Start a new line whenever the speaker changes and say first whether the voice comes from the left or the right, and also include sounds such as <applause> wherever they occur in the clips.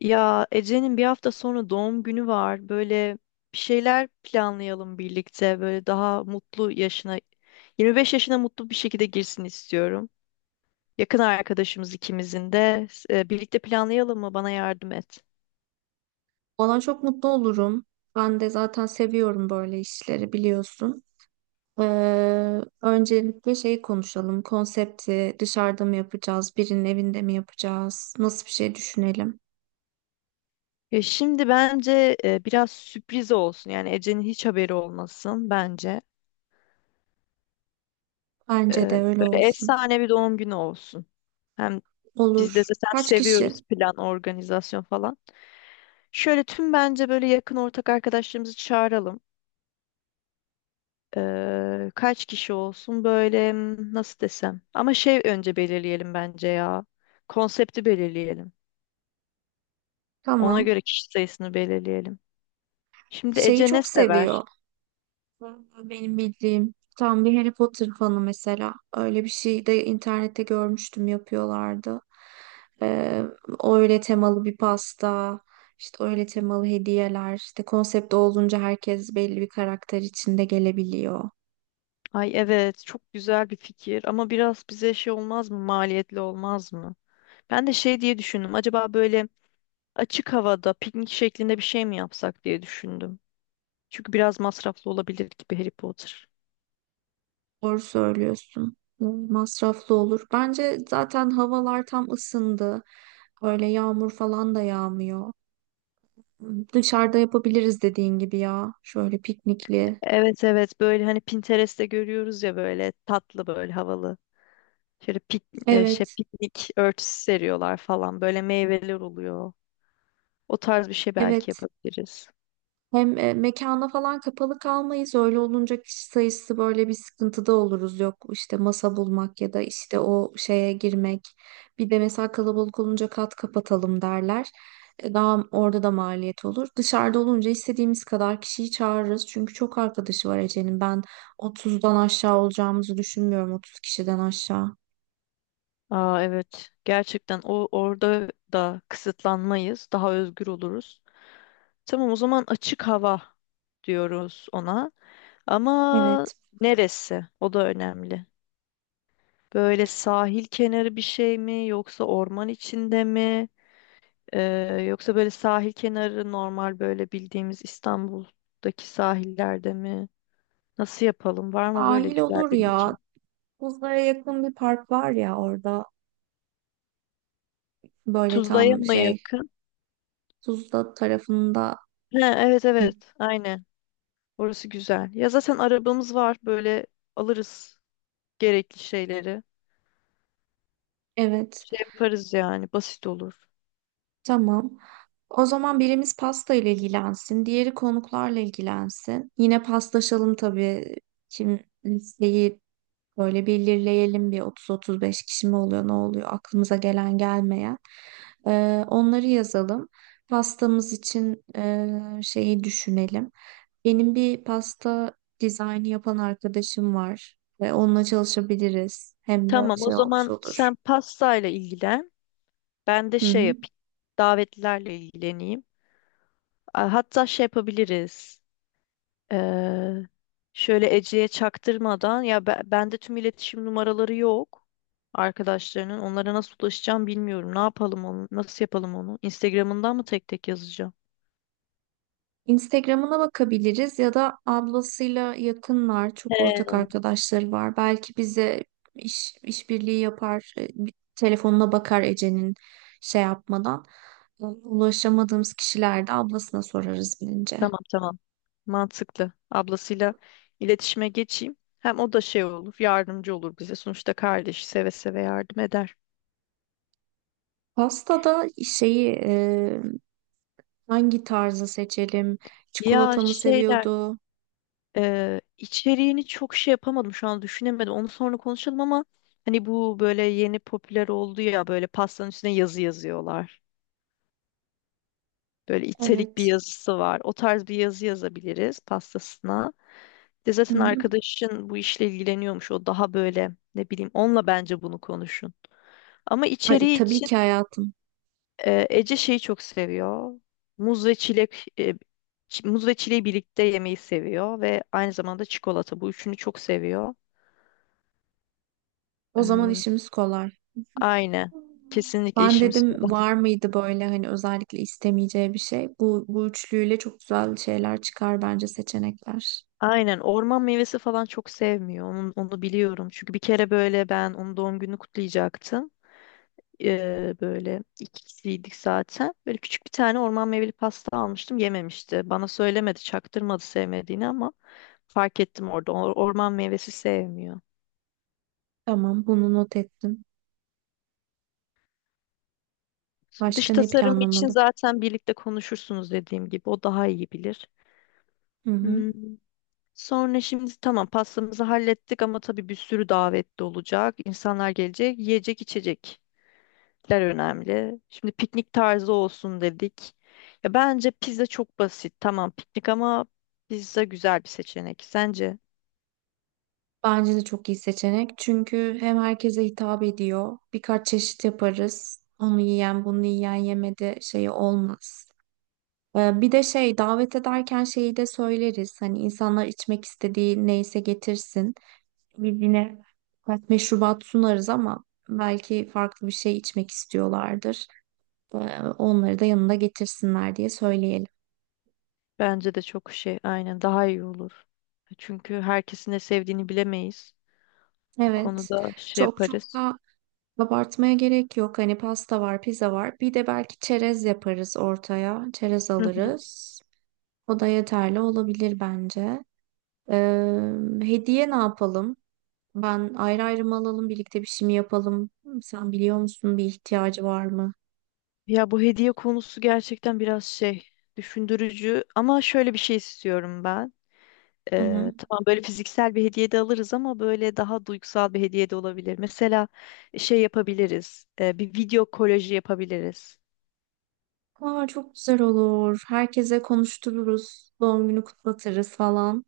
left: Ya Ece'nin bir hafta sonra doğum günü var. Böyle bir şeyler planlayalım birlikte. Böyle daha mutlu yaşına, 25 yaşına mutlu bir şekilde girsin istiyorum. Yakın arkadaşımız ikimizin de. Birlikte planlayalım mı? Bana yardım et.
right: Ona çok mutlu olurum. Ben de zaten seviyorum böyle işleri biliyorsun. Öncelikle şeyi konuşalım. Konsepti dışarıda mı yapacağız, birinin evinde mi yapacağız? Nasıl bir şey düşünelim?
left: Ya şimdi bence biraz sürpriz olsun. Yani Ece'nin hiç haberi olmasın bence. E,
right: Bence de öyle
left: Böyle
right: olsun.
left: efsane bir doğum günü olsun. Hem biz de
right: Olur.
left: zaten
right: Kaç kişi?
left: seviyoruz plan, organizasyon falan. Şöyle tüm bence böyle yakın ortak arkadaşlarımızı çağıralım. Kaç kişi olsun böyle nasıl desem. Ama şey önce belirleyelim bence ya. Konsepti belirleyelim. Ona
right: Tamam.
left: göre kişi sayısını belirleyelim. Şimdi
right: Şeyi
left: Ece ne
right: çok
left: sever?
right: seviyor. Benim bildiğim tam bir Harry Potter fanı mesela. Öyle bir şey de internette görmüştüm yapıyorlardı. Ee, Öyle temalı bir pasta, işte öyle temalı hediyeler, işte konsept olunca herkes belli bir karakter içinde gelebiliyor.
left: Ay evet, çok güzel bir fikir ama biraz bize şey olmaz mı? Maliyetli olmaz mı? Ben de şey diye düşündüm. Acaba böyle açık havada piknik şeklinde bir şey mi yapsak diye düşündüm. Çünkü biraz masraflı olabilir gibi Harry Potter.
right: Doğru söylüyorsun. Masraflı olur. Bence zaten havalar tam ısındı. Böyle yağmur falan da yağmıyor. Dışarıda yapabiliriz dediğin gibi ya. Şöyle piknikli.
left: Evet evet, böyle hani Pinterest'te görüyoruz ya, böyle tatlı, böyle havalı. Şöyle
right: Evet,
left: piknik örtüsü seriyorlar falan. Böyle meyveler oluyor. O tarz bir şey belki
right: evet.
left: yapabiliriz.
right: Hem mekana falan kapalı kalmayız. Öyle olunca kişi sayısı böyle bir sıkıntıda oluruz. Yok işte masa bulmak ya da işte o şeye girmek. Bir de mesela kalabalık olunca kat kapatalım derler. Daha orada da maliyet olur. Dışarıda olunca istediğimiz kadar kişiyi çağırırız. Çünkü çok arkadaşı var Ece'nin. Ben 30'dan aşağı olacağımızı düşünmüyorum. 30 kişiden aşağı.
left: Aa evet. Gerçekten orada da kısıtlanmayız. Daha özgür oluruz. Tamam, o zaman açık hava diyoruz ona. Ama
right: Evet.
left: neresi? O da önemli. Böyle sahil kenarı bir şey mi, yoksa orman içinde mi? Ee, yoksa böyle sahil kenarı normal, böyle bildiğimiz İstanbul'daki sahillerde mi? Nasıl yapalım? Var mı böyle
right: Sahil
left: güzel
right: olur
left: bir
right: ya.
left: mekan?
right: Tuzla'ya yakın bir park var ya orada. Böyle
left: Tuzla'ya
right: tam
left: mı
right: şey
left: yakın?
right: Tuzla tarafında.
left: Ha, evet
right: Hı.
left: evet aynen. Orası güzel. Ya zaten arabamız var, böyle alırız gerekli şeyleri.
right: Evet.
left: Şey yaparız yani, basit olur.
right: Tamam. O zaman birimiz pasta ile ilgilensin, diğeri konuklarla ilgilensin. Yine paslaşalım tabii. Kim listeyi böyle belirleyelim, bir 30-35 kişi mi oluyor, ne oluyor aklımıza gelen gelmeyen. Onları yazalım. Pastamız için şeyi düşünelim. Benim bir pasta dizaynı yapan arkadaşım var ve onunla çalışabiliriz. Hem de
left: Tamam, o
right: şey olmuş
left: zaman
right: olur.
left: sen pastayla ilgilen. Ben de
right: Hı
left: şey
right: hı.
left: yapayım. Davetlilerle ilgileneyim. Hatta şey yapabiliriz. Ee, şöyle Ece'ye çaktırmadan ya, bende tüm iletişim numaraları yok arkadaşlarının. Onlara nasıl ulaşacağım bilmiyorum. Ne yapalım onu? Nasıl yapalım onu? Instagram'ından mı tek tek yazacağım?
right: Instagram'ına bakabiliriz ya da ablasıyla yakınlar, çok ortak
left: He.
right: arkadaşları var. Belki bize işbirliği yapar, bir telefonuna bakar Ece'nin şey yapmadan. Ulaşamadığımız kişilerde ablasına sorarız bilince.
left: Tamam tamam. Mantıklı. Ablasıyla iletişime geçeyim. Hem o da şey olur, yardımcı olur bize. Sonuçta kardeş seve seve yardım eder.
right: Pastada şeyi hangi tarzı seçelim?
left: Ya
right: Çikolata mı
left: şeyler
right: seviyordu?
left: İçeriğini çok şey yapamadım, şu an düşünemedim. Onu sonra konuşalım ama hani bu böyle yeni popüler oldu ya, böyle pastanın üstüne yazı yazıyorlar. Böyle italik bir
right: Evet.
left: yazısı var. O tarz bir yazı yazabiliriz pastasına. Bir de
right: Hı
left: zaten
right: hı.
left: arkadaşın bu işle ilgileniyormuş. O daha böyle, ne bileyim, onunla bence bunu konuşun. Ama
right: Ay,
left: içeriği
right: tabii
left: için
right: ki hayatım.
left: Ece şeyi çok seviyor. Muz ve çilek, muz ve çileği birlikte yemeyi seviyor ve aynı zamanda çikolata. Bu üçünü çok seviyor.
right: O zaman işimiz kolay.
left: Aynen. Kesinlikle
right: Ben
left: işimiz
right: dedim
left: kolay.
right: var mıydı böyle hani özellikle istemeyeceği bir şey. Bu üçlüyle çok güzel şeyler çıkar bence seçenekler.
left: Aynen. Orman meyvesi falan çok sevmiyor. Onu biliyorum. Çünkü bir kere böyle ben onun doğum gününü kutlayacaktım. Böyle iki kişiydik zaten. Böyle küçük bir tane orman meyveli pasta almıştım. Yememişti. Bana söylemedi, çaktırmadı sevmediğini ama fark ettim orada. Orman meyvesi sevmiyor.
right: Tamam bunu not ettim.
left: Dış
right: Başka ne
left: tasarım için
right: planlamalı?
left: zaten birlikte konuşursunuz, dediğim gibi. O daha iyi bilir.
right: Hı hı.
left: Hmm. Sonra şimdi tamam, pastamızı hallettik ama tabii bir sürü davetli olacak. İnsanlar gelecek. Yiyecek içecekler önemli. Şimdi piknik tarzı olsun dedik. Ya bence pizza çok basit. Tamam, piknik ama pizza güzel bir seçenek. Sence?
right: Bence de çok iyi seçenek. Çünkü hem herkese hitap ediyor. Birkaç çeşit yaparız. Onu yiyen, bunu yiyen yemedi şeyi olmaz. Bir de şey davet ederken şeyi de söyleriz. Hani insanlar içmek istediği neyse getirsin. Birbirine birkaç meşrubat sunarız ama belki farklı bir şey içmek istiyorlardır. Ee, Onları da yanında getirsinler diye söyleyelim.
left: Bence de çok şey, aynen, daha iyi olur. Çünkü herkesin ne sevdiğini bilemeyiz. Bu
right: Evet,
left: konuda şey
right: çok çok
left: yaparız.
right: da abartmaya gerek yok. Hani pasta var, pizza var. Bir de belki çerez yaparız ortaya. Çerez
left: Hı hı.
right: alırız. O da yeterli olabilir bence. Ee, Hediye ne yapalım? Ben ayrı ayrı mı alalım, birlikte bir şey mi yapalım? Sen biliyor musun bir ihtiyacı var mı?
left: Ya bu hediye konusu gerçekten biraz şey, düşündürücü ama şöyle bir şey istiyorum ben.
right: Hı hı.
left: Tamam, böyle fiziksel bir hediye de alırız ama böyle daha duygusal bir hediye de olabilir. Mesela şey yapabiliriz. Bir video kolaji yapabiliriz.
right: Aa, çok güzel olur. Herkese konuştururuz. Doğum günü kutlatırız falan.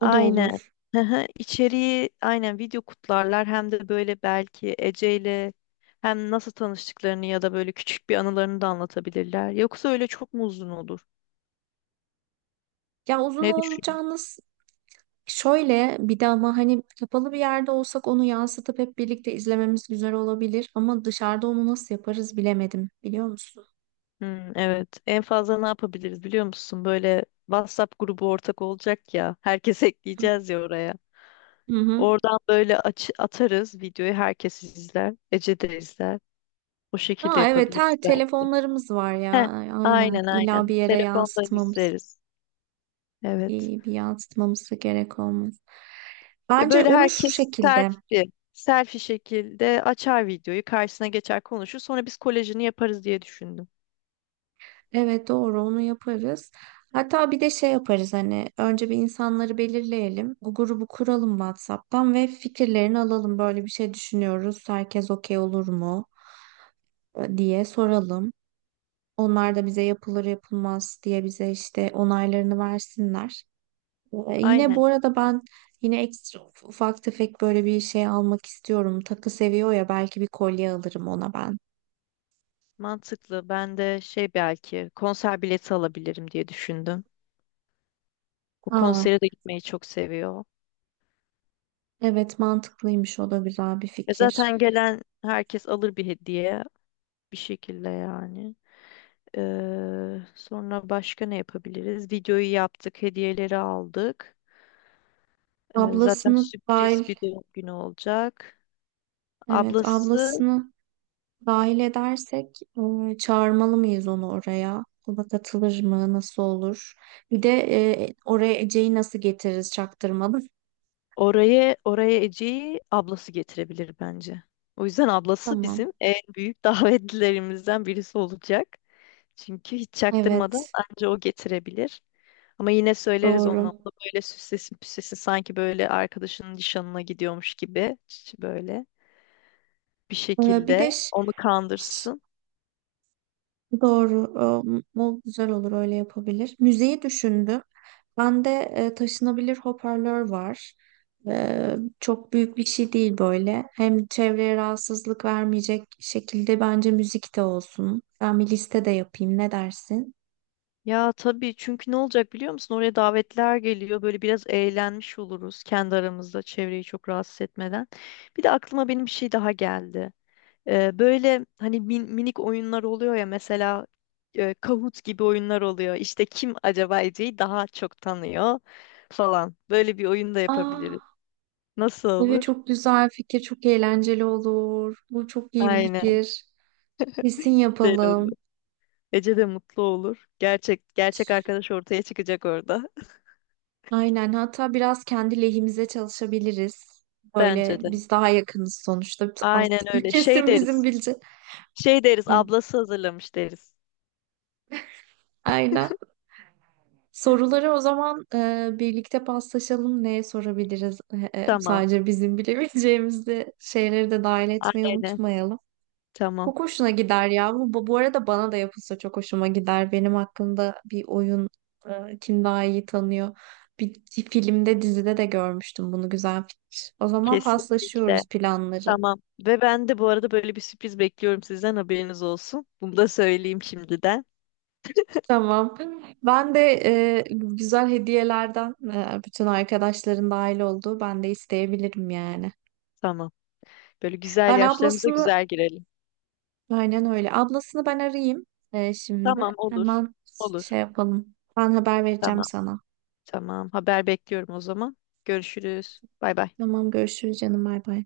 right: O da olur.
left: Hı hı, İçeriği aynen video kutlarlar hem de böyle belki Ece ile hem nasıl tanıştıklarını ya da böyle küçük bir anılarını da anlatabilirler. Yoksa öyle çok mu uzun olur?
right: Ya uzun
left: Ne düşünüyorsun?
right: olacağını s- Şöyle bir de ama hani kapalı bir yerde olsak onu yansıtıp hep birlikte izlememiz güzel olabilir. Ama dışarıda onu nasıl yaparız bilemedim. Biliyor musun?
left: Hmm, evet. En fazla ne yapabiliriz biliyor musun? Böyle WhatsApp grubu ortak olacak ya. Herkes <laughs> ekleyeceğiz ya oraya.
right: Hı hı.
left: Oradan böyle atarız videoyu, herkes izler. Ece de izler. O şekilde
right: Aa, evet
left: yapabiliriz
right: her
left: belki.
right: telefonlarımız var ya.
left: Heh,
right: Aynen.
left: aynen
right: İlla bir
left: aynen.
right: yere
left: Telefondan
right: yansıtmamız,
left: izleriz. Evet.
right: iyi bir yansıtmamız da gerek olmaz.
left: Ya
right: Bence
left: böyle
right: onu şu
left: herkes
right: şekilde.
left: selfie şekilde açar videoyu, karşısına geçer konuşur. Sonra biz kolejini yaparız diye düşündüm.
right: Evet doğru onu yaparız. Hatta bir de şey yaparız, hani önce bir insanları belirleyelim. Bu grubu kuralım WhatsApp'tan ve fikirlerini alalım. Böyle bir şey düşünüyoruz. Herkes okey olur mu diye soralım. Onlar da bize yapılır yapılmaz diye bize işte onaylarını versinler. Yine
left: Aynen.
right: bu arada ben yine ekstra ufak tefek böyle bir şey almak istiyorum. Takı seviyor ya belki bir kolye alırım ona ben.
left: Mantıklı. Ben de şey, belki konser bileti alabilirim diye düşündüm. Bu
right: Aa,
left: konsere de gitmeyi çok seviyor.
right: evet mantıklıymış o da güzel bir
left: E
right: fikir.
left: zaten gelen herkes alır bir hediye bir şekilde yani. Sonra başka ne yapabiliriz? Videoyu yaptık, hediyeleri aldık. Zaten
right: Ablasını
left: sürpriz
right: dahil.
left: bir doğum günü olacak.
right: Evet,
left: Ablası
right: ablasını dahil edersek çağırmalı mıyız onu oraya? O da katılır mı? Nasıl olur? Bir de oraya Ece'yi nasıl getiririz çaktırmalı? <laughs>
left: oraya Ece'yi ablası getirebilir bence. O yüzden ablası
right: Tamam.
left: bizim en büyük <laughs> davetlilerimizden birisi olacak. Çünkü hiç çaktırmadan
right: Evet,
left: anca o getirebilir. Ama yine söyleriz ona. O
right: doğru.
left: da böyle süslesin püslesin sanki böyle arkadaşının nişanına gidiyormuş gibi. Böyle bir
right: E, bir
left: şekilde
right: de
left: onu
right: ş-
left: kandırsın.
right: Doğru. O güzel olur öyle yapabilir. Müziği düşündüm. Bende taşınabilir hoparlör var. Çok büyük bir şey değil böyle. Hem çevreye rahatsızlık vermeyecek şekilde bence müzik de olsun. Ben bir liste de yapayım. Ne dersin?
left: Ya tabii, çünkü ne olacak biliyor musun? Oraya davetler geliyor. Böyle biraz eğlenmiş oluruz kendi aramızda, çevreyi çok rahatsız etmeden. Bir de aklıma benim bir şey daha geldi. Böyle hani minik oyunlar oluyor ya, mesela Kahoot gibi oyunlar oluyor. İşte kim acaba Ece'yi daha çok tanıyor falan. Böyle bir oyun da yapabiliriz.
right: Aa,
left: Nasıl
right: evet
left: olur?
right: çok güzel fikir, çok eğlenceli olur. Bu çok iyi bir
left: Aynen,
right: fikir. Kesin
left: güzel olur.
right: yapalım.
left: Ece de mutlu olur. Gerçek gerçek arkadaş ortaya çıkacak orada.
right: Aynen. Hatta biraz kendi lehimize çalışabiliriz.
left: <laughs> Bence
right: Böyle
left: de.
right: biz daha yakınız sonuçta.
left: Aynen
right: <laughs>
left: öyle. Şey
right: Kesin bizim
left: deriz.
right: bilecek.
left: Şey deriz,
right: Hı.
left: ablası hazırlamış deriz.
right: Aynen. Soruları o zaman birlikte paslaşalım. Neye sorabiliriz?
left: Tamam.
right: Sadece bizim bilebileceğimiz de şeyleri de dahil etmeyi
left: Aynen.
right: unutmayalım.
left: Tamam.
right: Çok hoşuna gider ya. Bu arada bana da yapılsa çok hoşuma gider. Benim hakkında bir oyun kim daha iyi tanıyor. Bir filmde, dizide de görmüştüm bunu. Güzel fikir. O zaman
left: Kesinlikle.
right: paslaşıyoruz planları.
left: Tamam. Ve ben de bu arada böyle bir sürpriz bekliyorum sizden, haberiniz olsun. Bunu da söyleyeyim şimdiden.
right: Tamam. Ben de güzel hediyelerden bütün arkadaşların dahil olduğu ben de isteyebilirim yani.
left: Tamam. Böyle güzel
right: Ben
left: yaşlarımıza
right: ablasını
left: güzel girelim.
right: aynen öyle. Ablasını ben arayayım şimdi.
left: Tamam, olur.
right: Hemen şey
left: Olur.
right: yapalım. Ben haber vereceğim
left: Tamam.
right: sana.
left: Tamam. Haber bekliyorum o zaman. Görüşürüz. Bay bay.
right: Tamam görüşürüz canım bay bay.